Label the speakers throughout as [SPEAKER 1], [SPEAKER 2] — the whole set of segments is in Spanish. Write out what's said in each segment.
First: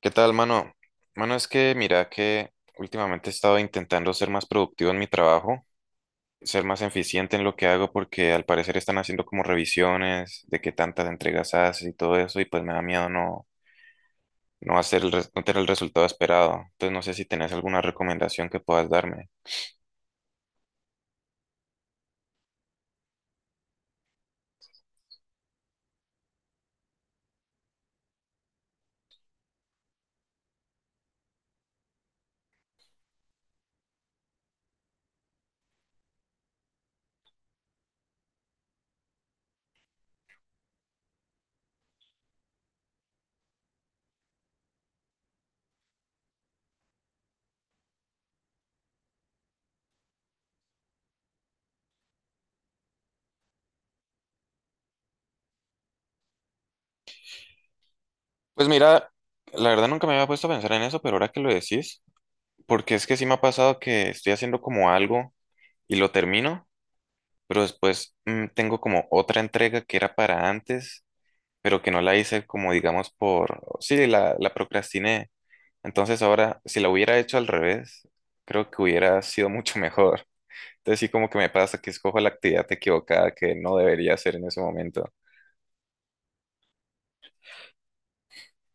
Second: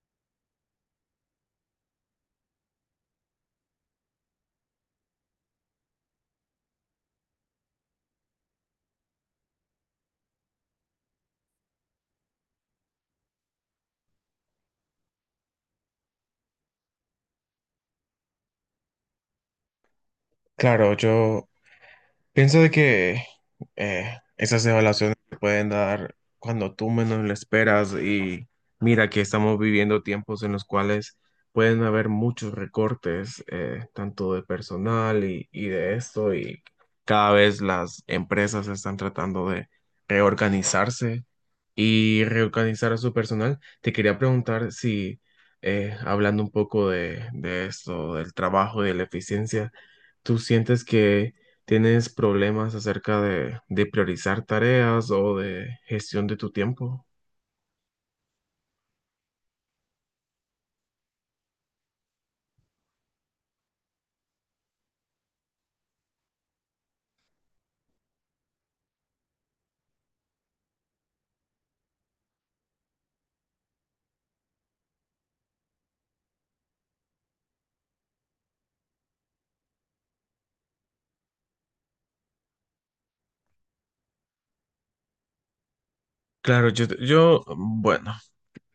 [SPEAKER 1] ¿Qué tal, mano? Mano, es que mira que últimamente he estado intentando ser más productivo en mi trabajo, ser más eficiente en lo que hago porque al parecer están haciendo como revisiones de qué tantas entregas haces y todo eso y pues me da miedo no hacer no tener el resultado esperado. Entonces no sé si tenés alguna recomendación que puedas darme.
[SPEAKER 2] Claro, pienso de que esas evaluaciones se pueden dar cuando tú menos lo esperas, y mira que estamos viviendo tiempos en los cuales pueden haber muchos recortes, tanto de personal y de esto, y cada vez las empresas están tratando de reorganizarse y reorganizar a su personal. Te quería preguntar si, hablando un poco de esto, del trabajo y de la eficiencia, ¿tú tienes problemas acerca de priorizar tareas o de gestión de tu tiempo?
[SPEAKER 1] Pues mira, la verdad nunca me había puesto a pensar en eso, pero ahora que lo decís, porque es que sí me ha pasado que estoy haciendo como algo y lo termino, pero después tengo como otra entrega que era para antes pero que no la hice como digamos la procrastiné. Entonces ahora, si la hubiera hecho al revés, creo que hubiera sido mucho mejor. Entonces sí como que me pasa que escojo la actividad equivocada que no debería hacer en ese momento.
[SPEAKER 2] Claro, bueno,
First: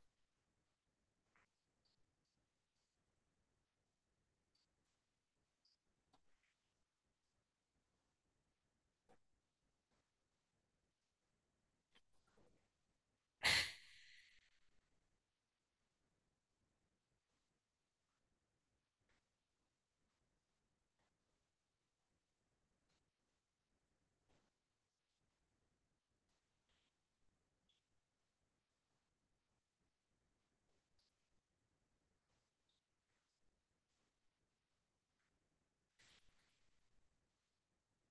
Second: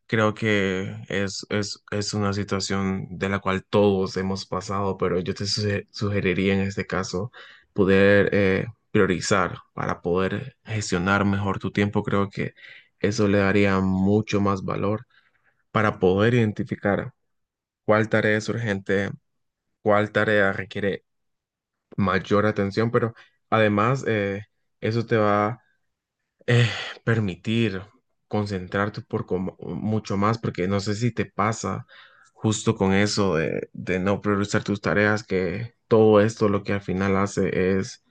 [SPEAKER 2] creo que es una situación de la cual todos hemos pasado, pero yo te sugeriría en este caso poder priorizar para poder gestionar mejor tu tiempo. Creo que eso le daría mucho más valor para poder identificar cuál tarea es urgente, cuál tarea requiere mayor atención, pero además eso te va eh, permitir concentrarte mucho más, porque no sé si te pasa justo con eso de no priorizar tus tareas, que todo esto lo que al final hace es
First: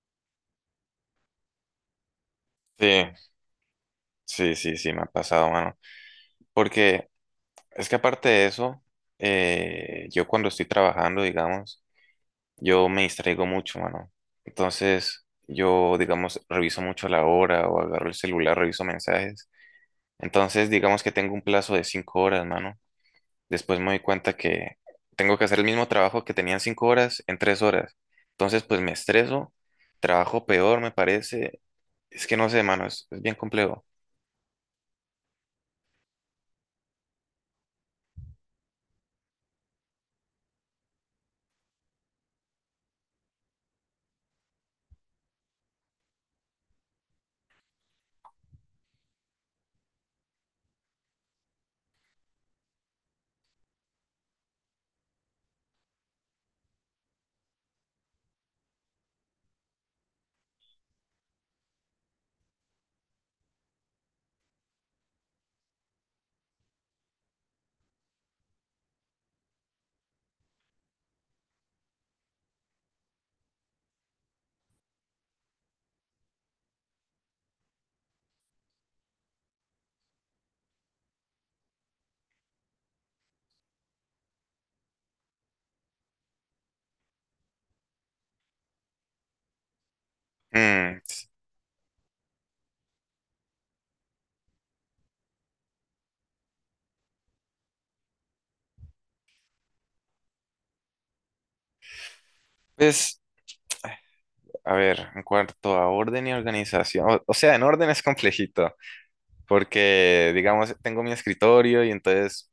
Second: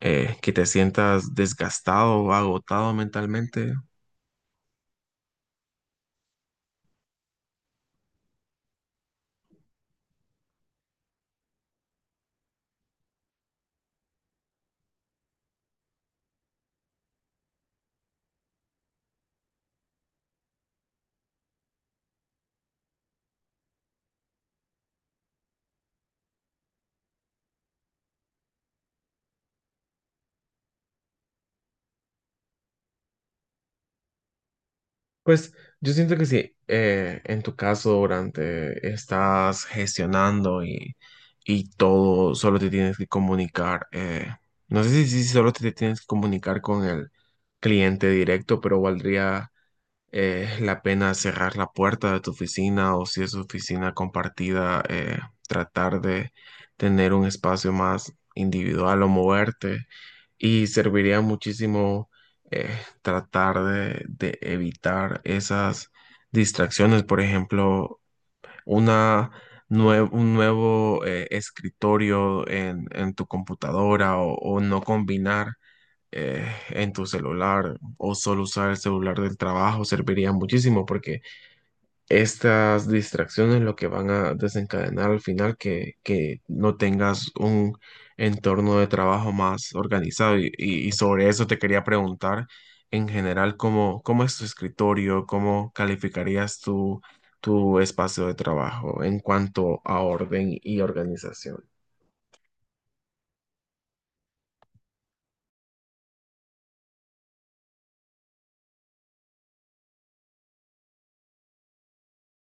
[SPEAKER 2] que te sientas desgastado,
[SPEAKER 1] Sí,
[SPEAKER 2] agotado mentalmente.
[SPEAKER 1] sí, sí, sí, me ha pasado, mano. Porque es que aparte de eso, yo cuando estoy trabajando, digamos, yo me distraigo mucho, mano. Entonces yo, digamos, reviso mucho la hora o agarro el celular, reviso mensajes. Entonces, digamos que tengo un plazo de 5 horas, mano. Después me doy cuenta que tengo que hacer el mismo trabajo que tenía en 5 horas en 3 horas. Entonces, pues me estreso, trabajo peor, me parece. Es que no sé, mano, es bien complejo.
[SPEAKER 2] Pues yo siento que si en tu caso durante estás gestionando y todo, solo te tienes que comunicar, no sé si solo te tienes que comunicar con el cliente directo, pero valdría la pena cerrar la puerta de tu oficina, o si es oficina compartida, tratar de tener un espacio más individual o moverte. Y serviría muchísimo eh, tratar de evitar esas distracciones. Por ejemplo, una un nuevo escritorio en tu computadora, o no combinar eh, en tu celular, o solo usar el celular del trabajo serviría muchísimo, porque estas distracciones lo que van a desencadenar al final que no tengas un entorno de trabajo más organizado. Y
[SPEAKER 1] Mm,
[SPEAKER 2] sobre eso te quería preguntar en general cómo, cómo es tu escritorio, cómo calificarías tu, tu espacio de trabajo en cuanto a orden y organización.
[SPEAKER 1] pues, a ver, en cuanto a orden y organización, o sea, en orden es complejito, porque, digamos, tengo mi escritorio y entonces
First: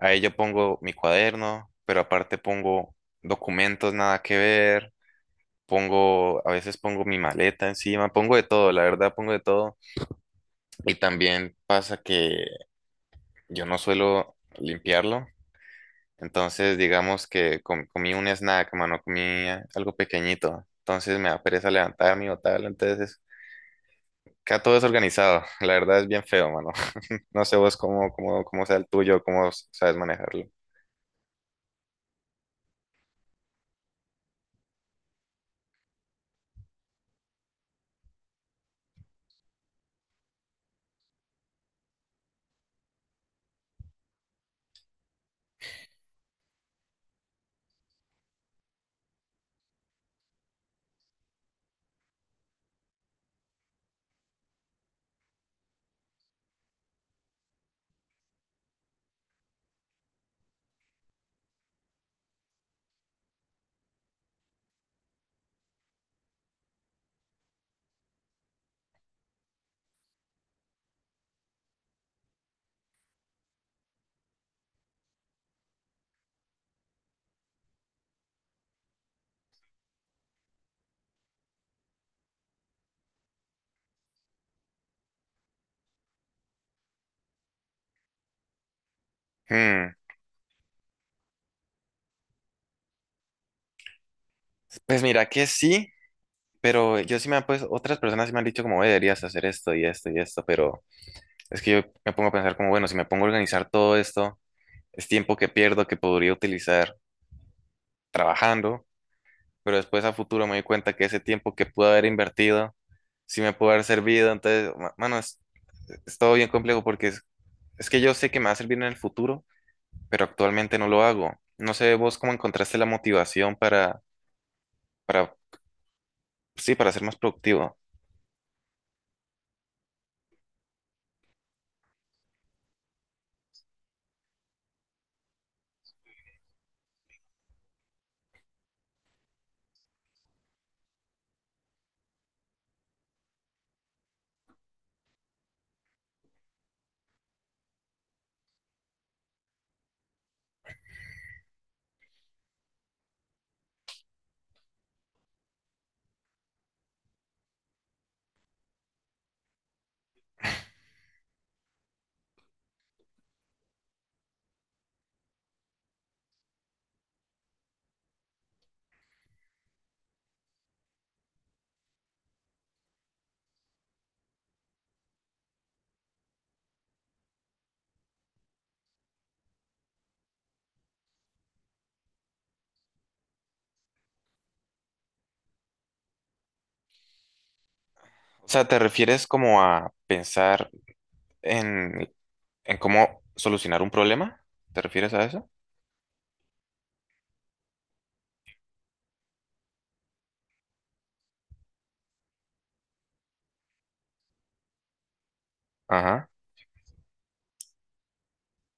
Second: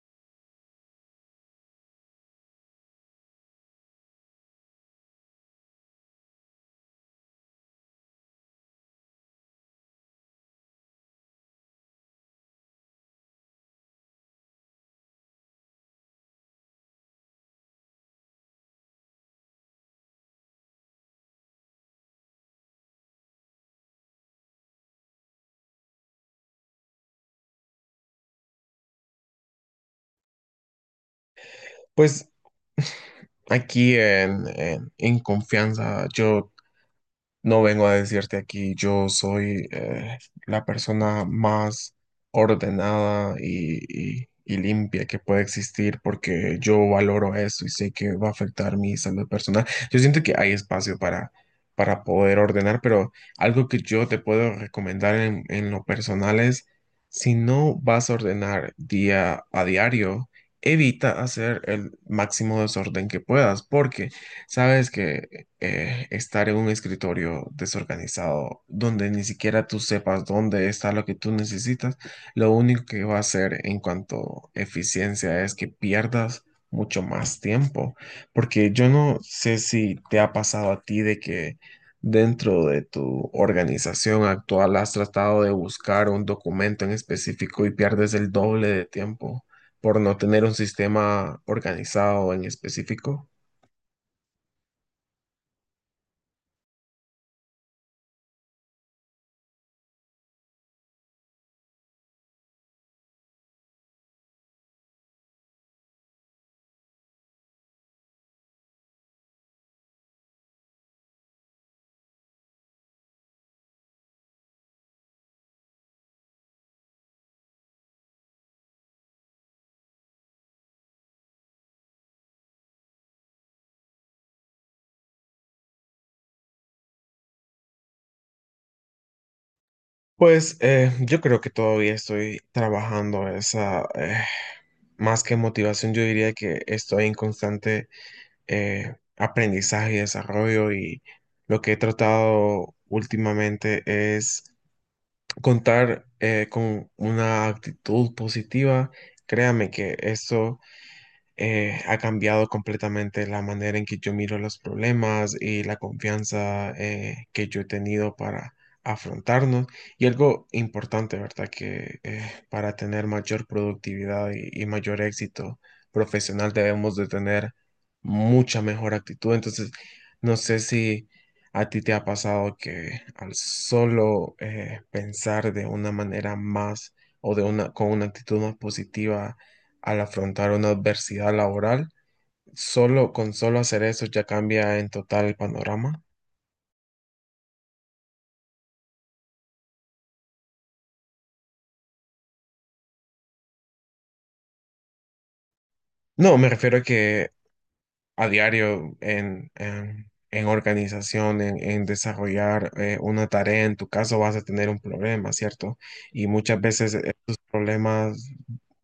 [SPEAKER 1] ahí yo pongo mi cuaderno, pero aparte pongo documentos nada que ver pongo, a veces pongo mi maleta encima, pongo de todo, la verdad pongo de todo. Y también pasa que yo no suelo limpiarlo. Entonces, digamos que comí un snack, mano, comí algo pequeñito. Entonces me da pereza levantarme o tal. Entonces, queda todo desorganizado. La verdad es bien feo, mano. No sé vos cómo sea el tuyo, cómo sabes manejarlo.
[SPEAKER 2] Pues aquí en confianza, yo no vengo a decirte aquí, yo soy la persona más ordenada y limpia que puede existir, porque yo valoro eso y sé que va a afectar mi salud personal. Yo siento que hay espacio para poder ordenar, pero algo que yo te puedo recomendar en lo personal es, si no vas a ordenar día a diario, evita hacer el máximo desorden que puedas, porque sabes que estar en un escritorio desorganizado donde ni siquiera tú sepas dónde está lo que tú necesitas, lo único que va a hacer en cuanto a eficiencia es que pierdas mucho más tiempo, porque yo no sé si te ha pasado a ti de que dentro de tu organización actual has tratado de buscar un documento en específico y pierdes el doble de tiempo
[SPEAKER 1] Hmm,
[SPEAKER 2] por no tener un sistema organizado en específico.
[SPEAKER 1] pues mira que sí, pero yo sí me han pues otras personas sí me han dicho como "Oye, deberías hacer esto y esto y esto, pero es que yo me pongo a pensar como, bueno, si me pongo a organizar todo esto, es tiempo que pierdo que podría utilizar trabajando, pero después a futuro me doy cuenta que ese tiempo que pude haber invertido, sí me pudo haber servido. Entonces, mano, es todo bien complejo porque es que yo sé que me va a servir en el futuro, pero actualmente no lo hago. No sé vos cómo encontraste la motivación para, sí, para ser más productivo.
[SPEAKER 2] Pues yo creo que todavía estoy trabajando esa, más que motivación, yo diría que estoy en constante aprendizaje y desarrollo, y lo que he tratado últimamente es contar con una actitud positiva. Créame que esto ha cambiado completamente la manera en que yo miro los problemas y la confianza que yo he tenido para afrontarnos. Y algo importante, ¿verdad? Que para tener mayor productividad y mayor éxito profesional debemos de tener mucha mejor actitud. Entonces, no sé si a ti te ha pasado que al solo pensar de una manera más, o de una, con una actitud más positiva, al afrontar una adversidad laboral, solo con solo hacer eso ya cambia en total el panorama.
[SPEAKER 1] O sea, ¿te refieres como a pensar en, en cómo solucionar un problema? ¿Te refieres a eso?
[SPEAKER 2] No, me refiero a que a diario en organización, en desarrollar una tarea, en tu caso vas a tener un problema, ¿cierto? Y
[SPEAKER 1] Ajá.
[SPEAKER 2] muchas veces estos problemas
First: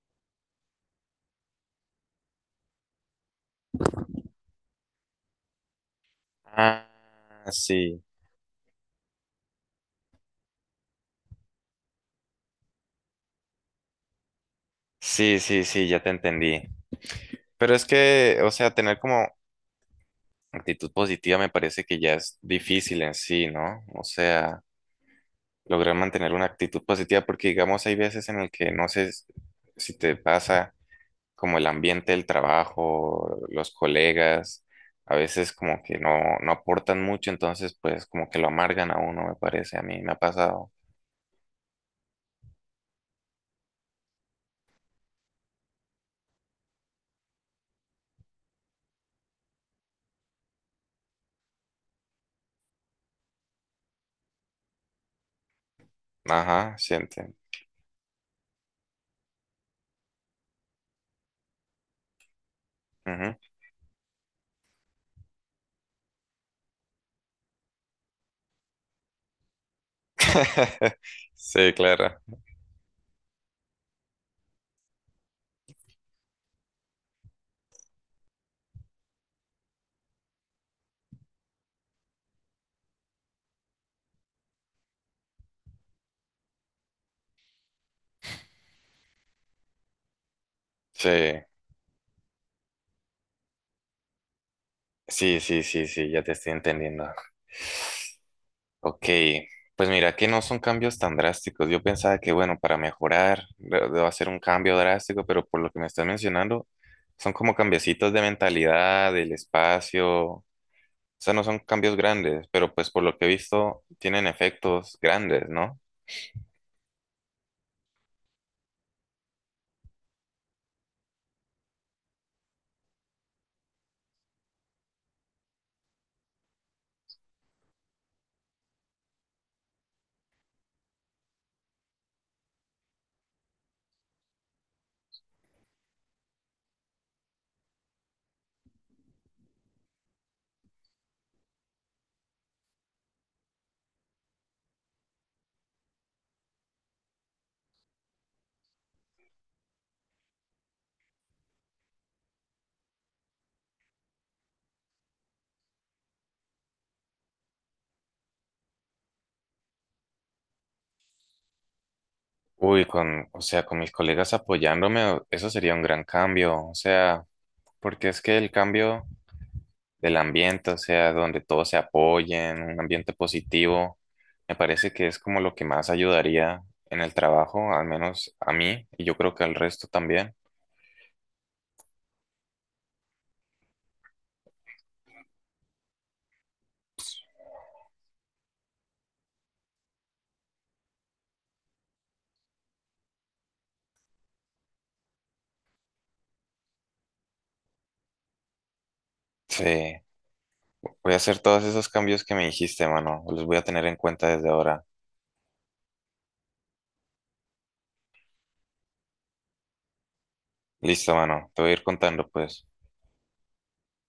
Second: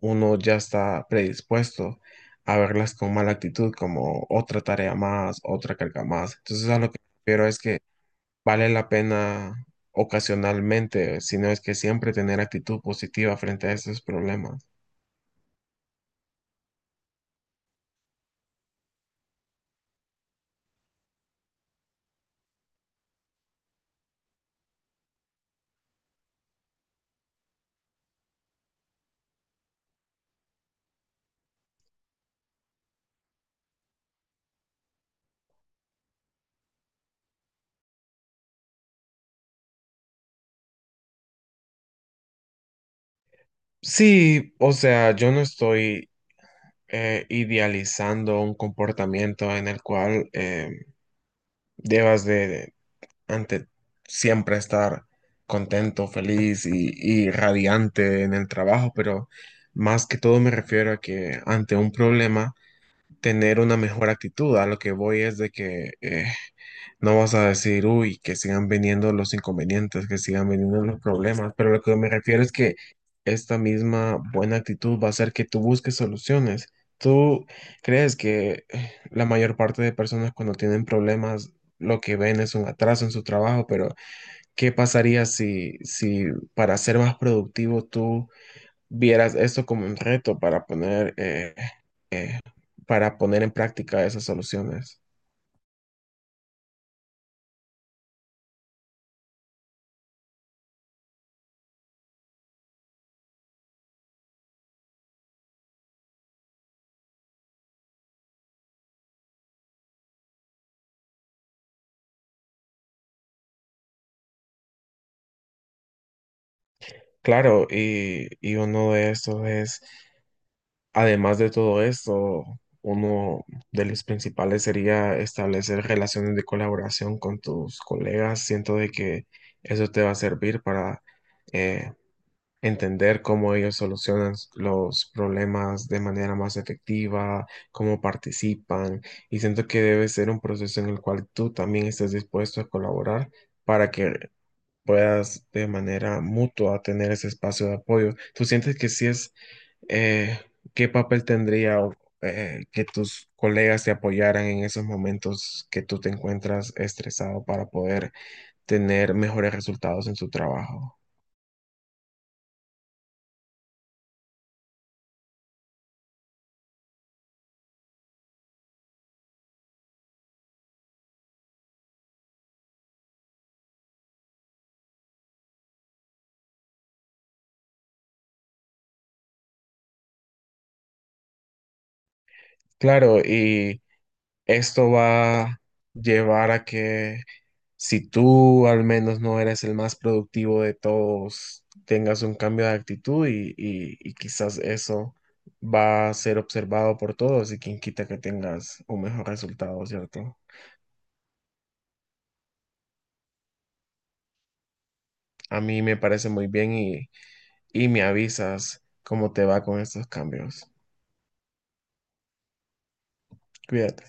[SPEAKER 2] uno ya está predispuesto a verlas con mala actitud, como otra tarea más, otra carga más. Entonces, a
[SPEAKER 1] Ah,
[SPEAKER 2] lo que me refiero es que
[SPEAKER 1] sí,
[SPEAKER 2] vale la pena ocasionalmente, si no es que siempre, tener actitud positiva frente a esos problemas.
[SPEAKER 1] sí, sí, sí, ya te entendí. Pero es que, o sea, tener como actitud positiva me parece que ya es difícil en sí, ¿no? O sea, lograr mantener una actitud positiva porque, digamos, hay veces en el que si te pasa como el ambiente del trabajo, los colegas, a veces como que no aportan mucho, entonces pues como que lo amargan a uno, me parece, a mí me ha pasado.
[SPEAKER 2] Sí, o sea, yo no estoy idealizando un comportamiento en el cual debas de, ante siempre estar contento, feliz
[SPEAKER 1] Ajá,
[SPEAKER 2] y
[SPEAKER 1] siente.
[SPEAKER 2] radiante en el trabajo, pero más que todo me refiero a que ante un problema,
[SPEAKER 1] Ujú.
[SPEAKER 2] tener una mejor actitud. A lo que voy es de que no vas a decir, uy, que sigan viniendo los inconvenientes, que sigan viniendo los problemas, pero
[SPEAKER 1] Sí,
[SPEAKER 2] lo que me
[SPEAKER 1] claro.
[SPEAKER 2] refiero es que esta misma buena actitud va a hacer que tú busques soluciones. ¿Tú crees que la mayor parte de personas cuando tienen problemas lo que ven es un atraso en su trabajo? Pero ¿qué pasaría si para ser más productivo tú vieras esto como un reto
[SPEAKER 1] Sí.
[SPEAKER 2] eh, para poner en práctica esas soluciones?
[SPEAKER 1] Sí, sí, sí, sí, ya te estoy entendiendo. Ok, pues mira que no son cambios tan drásticos. Yo pensaba que, bueno, para mejorar debo hacer un cambio drástico, pero por lo que me estás mencionando, son como cambiecitos de mentalidad, del espacio. O sea, no son cambios grandes, pero pues por lo que he visto, tienen efectos grandes, ¿no?
[SPEAKER 2] Claro, y uno de estos es, además de todo esto, uno de los principales sería establecer relaciones de colaboración con tus colegas. Siento de que eso te va a servir para eh, entender cómo ellos solucionan los problemas de manera más efectiva, cómo participan. Y siento que debe ser un proceso en el cual tú también estés dispuesto a colaborar para que puedas de manera mutua tener ese espacio de apoyo. ¿Tú sientes que sí es eh, qué papel tendría que tus colegas te apoyaran en esos momentos que tú te encuentras estresado para poder tener mejores resultados en tu trabajo?
[SPEAKER 1] Uy, con, o sea, con mis colegas apoyándome, o- eso sería un gran cambio. O sea, porque es que el cambio del ambiente, o sea, donde todos se apoyen, un ambiente positivo. Me parece que es como lo que más ayudaría en el trabajo, al menos a mí, y yo creo que al resto también.
[SPEAKER 2] Claro, y esto va a llevar a que si tú al menos no eres el más productivo de todos, tengas un cambio de actitud y y quizás eso va a ser observado por todos, y quien quita que tengas un mejor resultado,
[SPEAKER 1] Sí,
[SPEAKER 2] ¿cierto?
[SPEAKER 1] voy a hacer todos esos cambios que me dijiste, mano. Los voy a tener en cuenta desde ahora.
[SPEAKER 2] A mí me parece muy bien, y me avisas cómo te va con estos cambios.
[SPEAKER 1] Listo, mano. Te voy a ir contando, pues.
[SPEAKER 2] Cuídate.